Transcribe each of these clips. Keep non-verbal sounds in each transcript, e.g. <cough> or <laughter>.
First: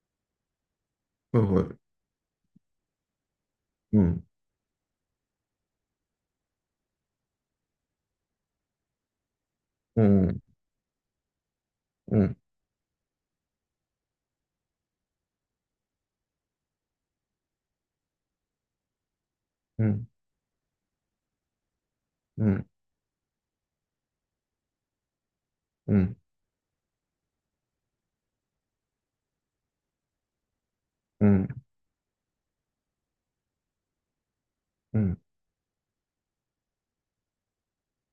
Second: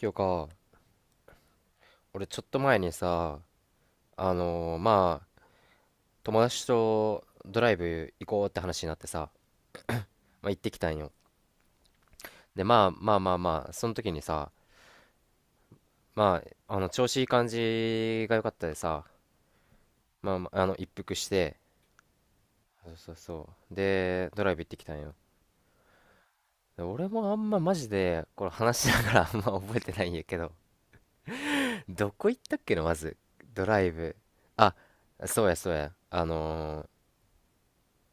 今日か、はいはい。俺ちょっと前にさ、うん、まあ、友達とドライブ行こうって話になってさ、うん、まあ、行ってきたんよ。うん、で、まあまあまあまあ、その時にさ、まあ、調子いい感じが良かったでさ、うん、うん、まあまあ、一服して、そうそうそう。で、ドライブ行ってきたんよ。うん、で俺もあんまマジで、これ話しながら <laughs> あんま覚えてないんやけど、うん、うん、どこ行ったっけの、まず。ドライブ。あ、うん、そうやそうや。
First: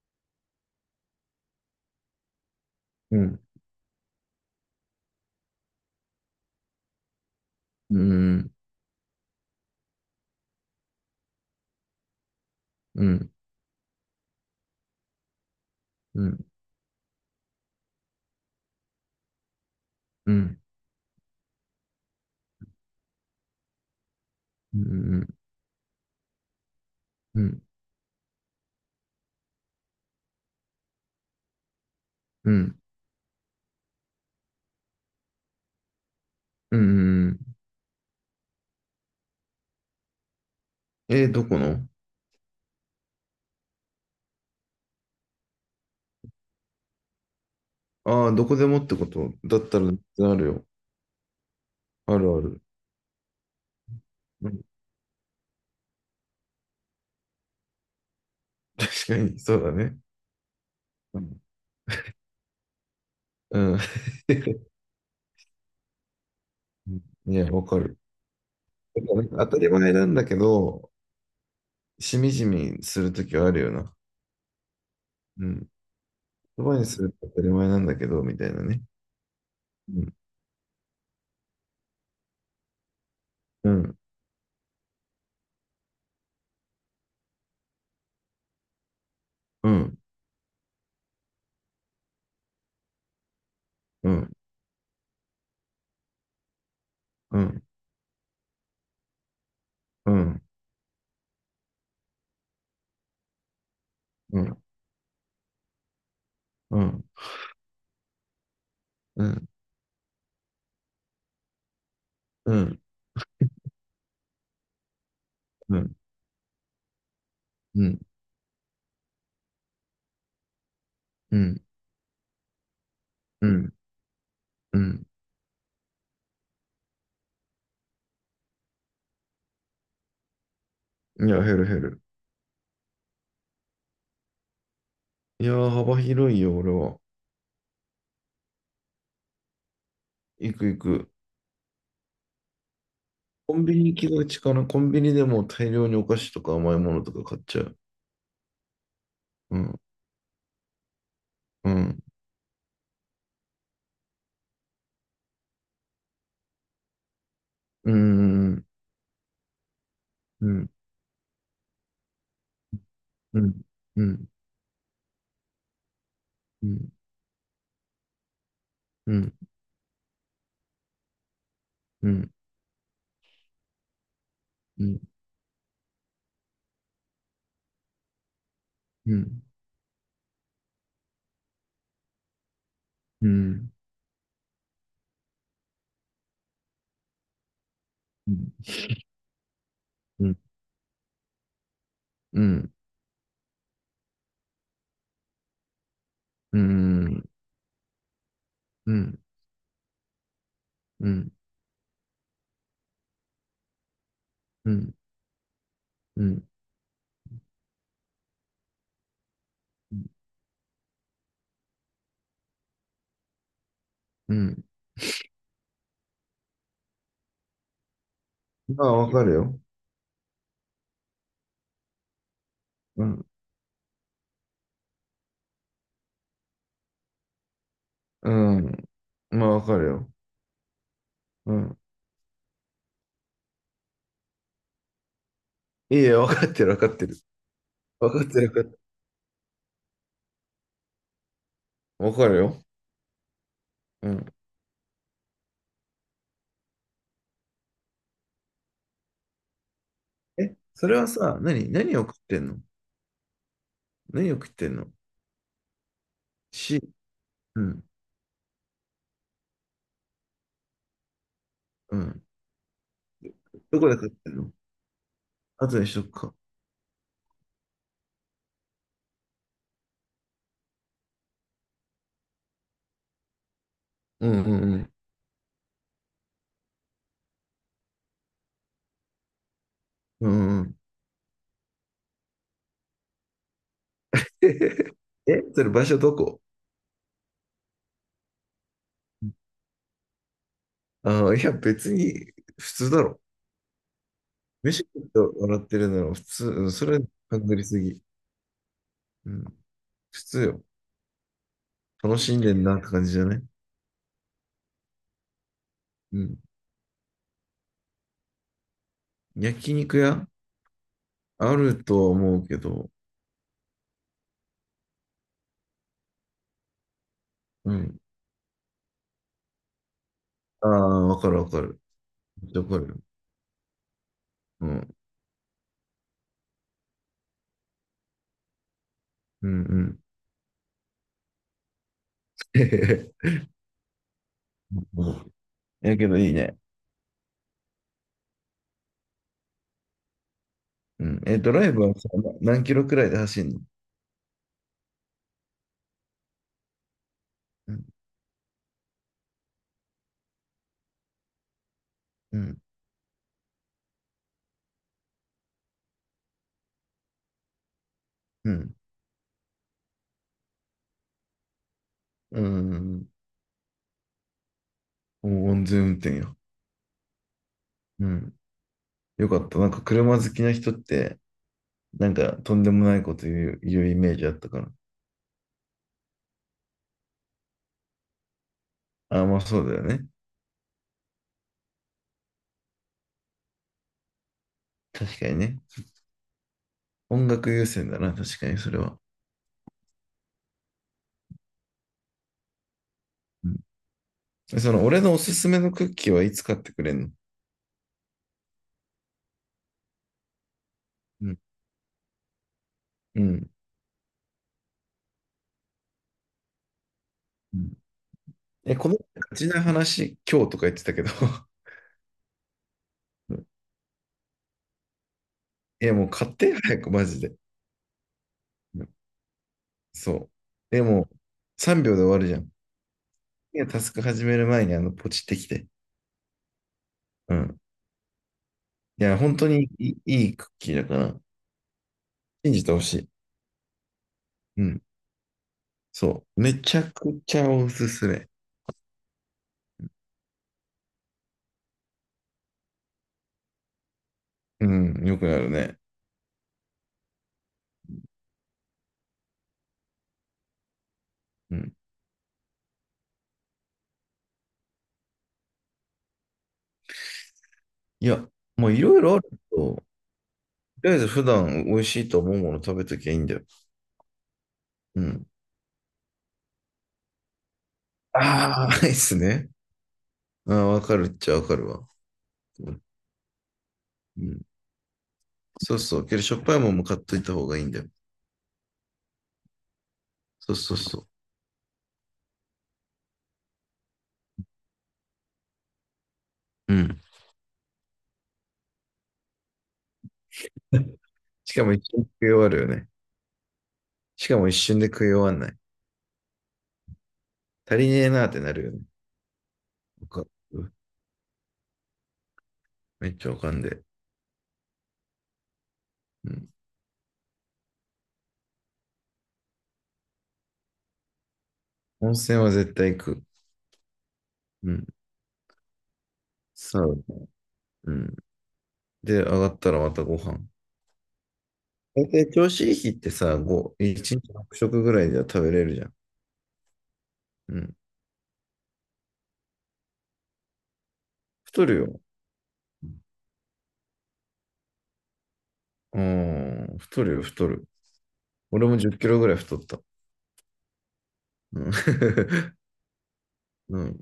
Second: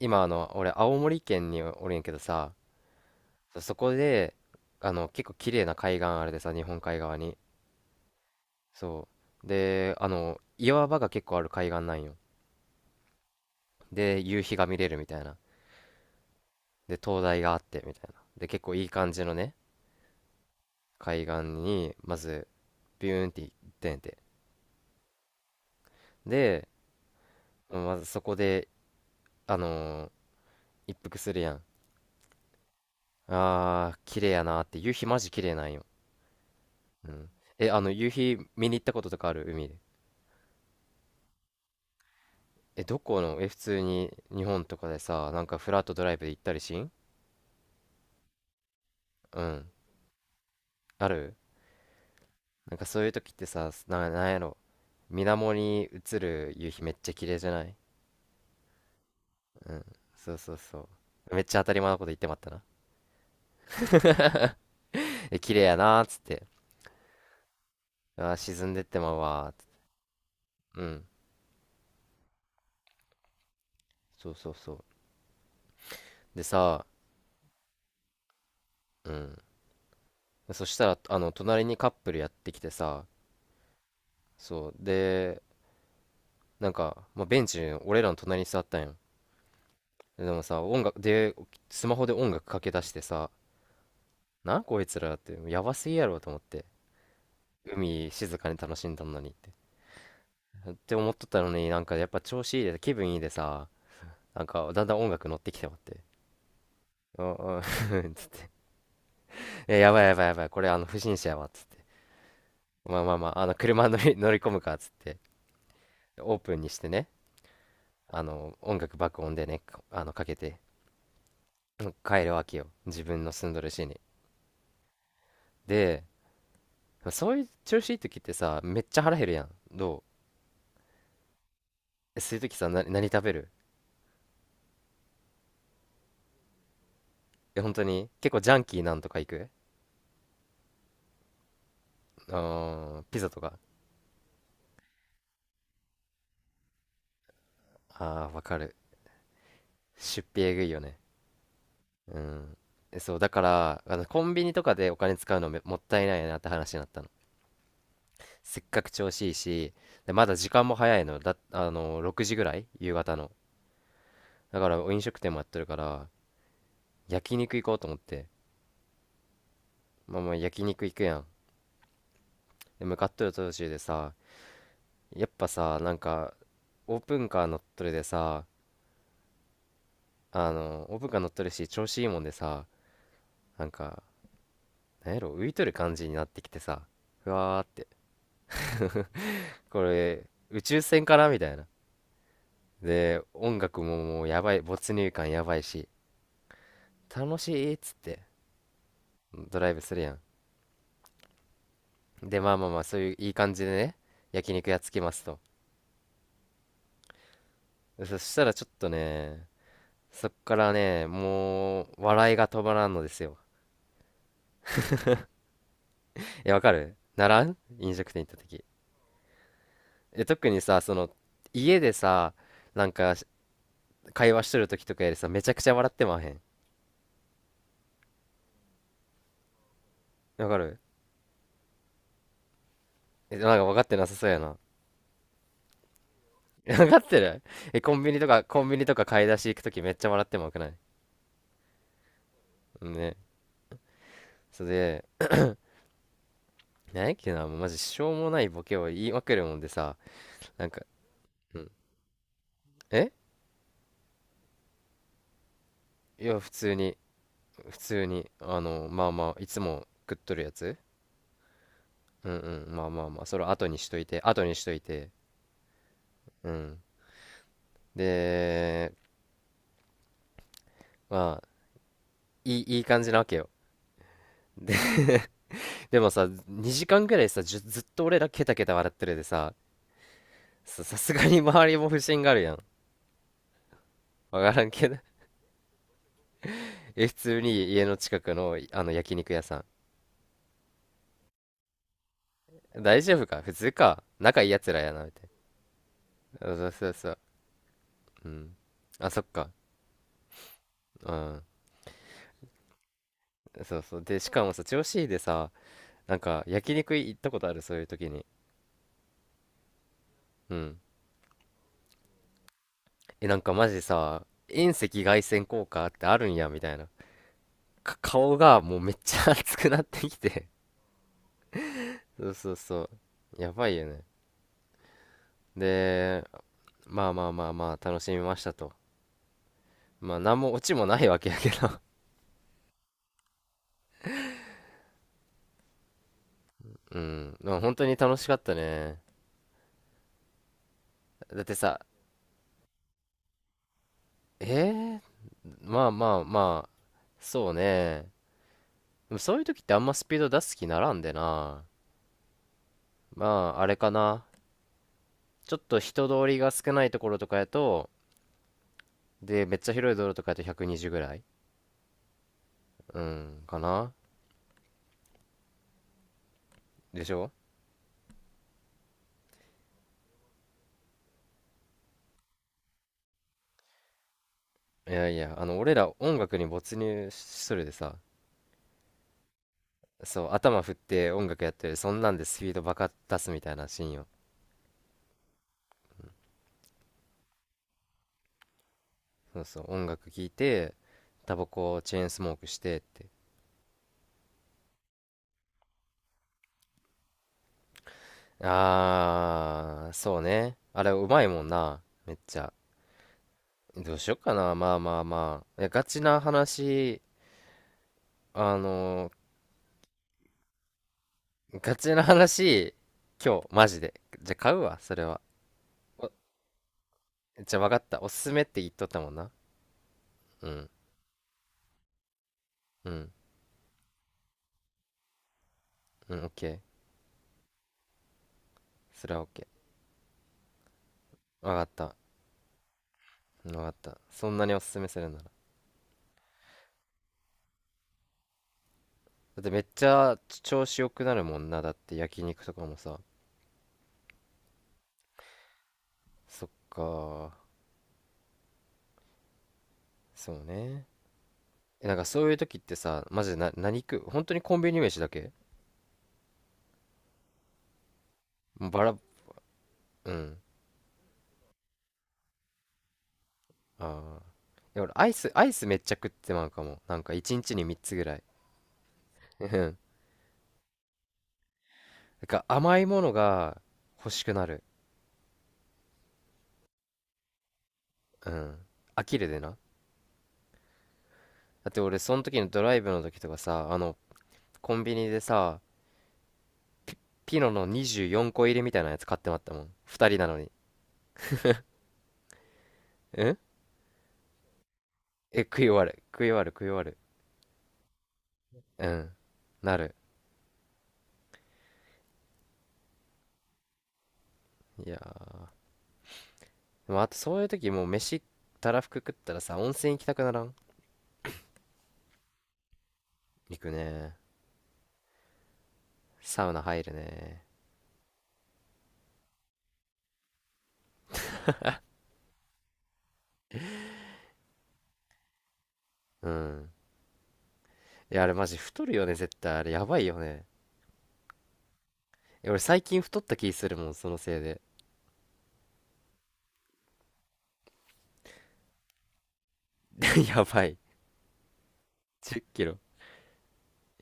今俺青森県におるんやけどさ、うん、そこで、結構綺麗な海岸あるでさ、日本海側に。そう。で、岩場が結構ある海岸なんよ。うん、うん、で、夕日が見れるみたいな。うん、で、灯台があってみたいな。で、結構いい感じのね、うん、うん、海岸に、まず、ビューンって行ってんて。で、まずそこで、あのー一服するやん。うん、あー、綺麗やなーって。夕日マジ綺麗なんよ。ううん。ん。え、夕日見に行ったこととかある？海で。えー、どこのえ、どこの普通に日本とかでさ、なんかフラットドライブで行ったりしん。ああー、どこでもってことうだん。ったらあるよ。ある。あるある。なんかそういう時ってさ、なんやうろ。ん、水面に映る夕日めっちゃ綺麗じゃない？確かに、そうだうん。ね。そうそうそうう。めん。っちゃ当たり前のこと言ってまったな。うん <laughs> <laughs> え、綺麗やなーっつって。いや、わかる。あー、沈んでってまうなんかわ当ーったつっりて。前なんだけうど、ん。しみじみするときはあるよな。そうそうそう。うん。で言葉さ、にすると当たり前なんだけど、みたいなね。うん。うん、そしたら、隣にカップルやってきてさ、うん、そう。で、なんか、まあ、ベンチ、俺らの隣に座ったんよ。うん、でもさ、音楽で、スマホで音楽かけ出してさ、うん、こいつらって、やばすぎやろと思って。うん。海静かに楽しんだのにって。うん、って思っとったのになんかやっぱ調子いいで、気分いいでさ、うなんん、かだんだん音楽乗ってきてまって。うん、うんうん。 うん、<laughs> え、やばいやばいやばい、これあの不審者やわ、つって。うん、まあまあまあ、あの車<laughs> 乗り込むか、つって。うん、オープンにしてね、うん、あの音楽爆音でね、かあのかけてうん、帰るわけよ。自分のう住んどるん、市に。うん、で、そういう調子いい時ってさ、めっちゃ腹減るやん。いや、減る減る。そういう時さ、何食べる？いやー、幅広いよ、俺は。え、本当に結構ジャンキーなんとか行く？行く行く。あー、ピザとコか。ンビニ行きがちかな。コンビニでもう大量にお菓子とか甘いものとか買っちゃう。あー、わかる。うん、出費えぐいよね。うん、うん。え、そう、だから、コンビニとかでお金使うのもったいないなって話になったの。うん、うせっん、かく調子いいし、で、まだ時う間ん、も早いの。だ、あの、6時ぐらい夕方の。うん、うん、だから、飲食店もやってるから、うん、焼肉行こうと思って。うん、まあまあ、焼肉行くやん。うん、で、向かっとる途中でさ、うん、やっぱさ、なんか、オープンカー乗っとるでさ、うん、あのオブが乗っとるし調子いいもんでさ、うん、うなんん、かなんやろ、浮いとる感じになってきてさ、ふわーって、うこれん、宇宙船かなみたいな。うん、で、音楽ももうやばい、没入感やばいし、うん、楽しいっつってうん、ドライブするやん。で、まあまあまあ、そういういい感じでね、焼肉やっつうきますと。ん、そしたらちょっとね、そっからね、もう笑いが止まらんのですよ。うん。え、わかるならん？飲食店行った時まあ、わかるよ。で、特にさ、その、家でさ、なんうかん、会話しとる時とかやでさ、めちゃくちゃ笑ってまへん？うん、まあ、わかるよ。わかる？うん。え、なんか分かってなさそうやな。いや、分かって <laughs> る、分分かかっってる。てる？え、コン分ビニかとってか、る、分かコっンてビる。ニとか買い出し行く時めっちゃ笑ってまわくない？分かるよ。ね。うん。それで、なんやっけな、もうマジしょうもないボケを言いまくるもんでさ、え、なんか、それはさ、うん。何を食ってんの？え、何を食ってんの？いや、普通し、に、う普ん、通に、まあまあ、いつも食っとるやつ。うん。うんうん、まあまあまあ、それ後にどしこでとい食って、てん後の？にしといて、後にしとくか。うん。で、まあ、いい感じなわけよ。うんうんうん。でもさ、2時間ぐらいさ、ずっと俺らケタケタ笑ってるでさ、うんうん。さすがに周りも不審があるやん。わからんけど。<laughs> え、それ場所どこ？ <laughs> え、普通に家の近くの、あの焼肉屋さああー、いや、別に普ん。通大だ丈ろ。夫か普通か。仲いいやつ飯らや食っな、みてたい笑ってるなら普通、な。あ、うそうん、そそうれ、そう。ハングりすぎ。うん。あ、そっうん。か。普通よ。うん。楽しんでんなって感じじゃない？そうそう。で、しかもさ、調子いいでさ、なうんん。か焼肉行ったことある？そういう時に。焼肉屋？うん。あるとは思うけど、え、なんかマジさ、遠赤外線効果ってあるんや、みたいな。うん。顔がもうめっちゃ <laughs> 熱くなってきて、ああ、わかるわかる。そうめそっうちゃわかるそよ。う。やばいよね。うん。で、まあまあまあまあ、楽しみましたと。うんうん。まあ、なんもオチもないわけやけど、 <laughs> うん。やけどいいね。<laughs> うん。まあ、本当に楽しかったね。うん。えっだっと、ドてライさ、ブはさ、何キロくらいで走んの？えー、まあまあまあ、そううん。ね。でもそういう時ってあんまスピード出す気ならんでな。うん。まあ、あれかな。ちょっと人通りが少ないところとかやと、うん。で、めっちゃ広い道路とかやと120ぐらい。ううん。ん、かな。お安全運転よ。でしょ？うん。よかった。なんか車好きな人って、なんかとんでもないこと言うイメージあったから。いやいや、俺ら音楽に没入するでさ、ああ、まあそうだよね。そう頭振って音楽やってる、そんなんでスピードバカ出すみたいなシーンよ。確かにね。音楽優先だな、確かにそれは。そうそう音楽聴いて、タバコをチェーンスモークしてって。うん。その、俺のおすすめのクッキーはいつ買ってくれんの？あー、そうね、あれうまいうん。もんな、めっちゃ。うん。どうしよっかな、まあまあまあ、いやガチな話、あえ、こののガチな話、今日とか言ってたけど、ガチな話、今日 <laughs> マジで、じゃ買うわそれは。え、もうお、買って早く、マジで。じゃわかった、おすすめって言っうとっん、たもんな。そうんう。え、もう3秒で終わるじゃん。うんいや、タスク始める前にポチってきて。うん、オッケー。うん。いそれや、はオッ本ケ当にいいクッキーだから、ー。わかった、信じてほしい。わかった、そんなにおすうすん。めするなら。そう。めちゃくちゃおすすめ。だってめっちゃ調子良くなるもんな。だって焼肉とかもさ。うん。よくなるね。そっか。そうね。うん。え、なんかそういう時ってさ、マジでな、何食う？本当にコンビニ飯だけ？いや、ももうういバラ、ろいろあるけど、とうん。りあえず普段美味しいと思うもの食べときゃいいんだよ。ああ。いや、俺うアイん。ス、アイスめっちゃ食ってまうかも。なんか一日に3つぐらい。ああ、ないっすうね。ん。なんああ、わかるっちゃわかるわ。か甘いものが欲しうくん、なる。そうそう。けど、しょっぱいもんも買っといた方がいいんだよ。うん。飽きるでな。そうそうそだって俺その時のドライブの時とかさ、コンビニでさ、う。うん。ピノの24個入りみたいなやつ買ってまったもん。2人なのに。しかも一瞬で食い終わるよね。しかも一瞬で食い終わんえ、ない。食い終わる。食い終わる、食い終わる。足りねえなーってなるよね。うん。なる。わかる、めっちゃわかんで。いやー。うん。でもあとそういう時もう飯、たらふく食ったらさ、温泉行きたくならん？温泉は絶対行く。行くね。うん。サウナサ入るウナ。ね。うん。で、上がったらまたご飯。大体調子いい日ってさ、1日6食ぐらいでは食べれるじゃん。うん。うん。いや、あれマジ太るよね、絶対。あれやばいよね。太るよ。え、俺最近太った気するもん、そのせいで。うん。太るよ、太る。俺も10キロぐらい太った。<laughs> やばい。うん。10 <laughs> キロ。うん。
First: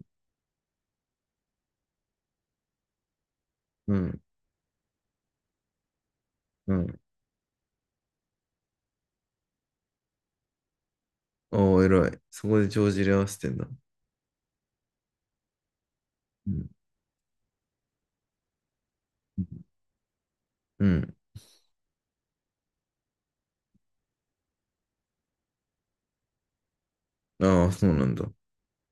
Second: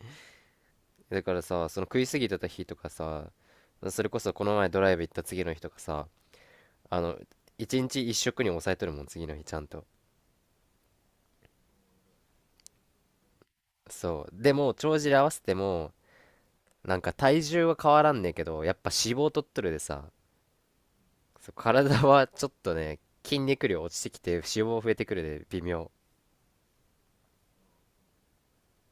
だからさ、その食いすぎてた日とかさ、うそれこん。そこの前ドライブ行った次の日とかさ、うん。あの、1日1食に抑えとるもん、次の日ちゃんと。ああ、偉い。そこで帳尻合わせてんだ。そう。でも、帳尻合わせても、うんなんか体重は変わらんねんけど、やっぱ脂肪取っとるでさ、うん。そう体はちょっとね、筋肉量落ちてきて脂肪増えてくるで微妙。ああ、そうなんだ。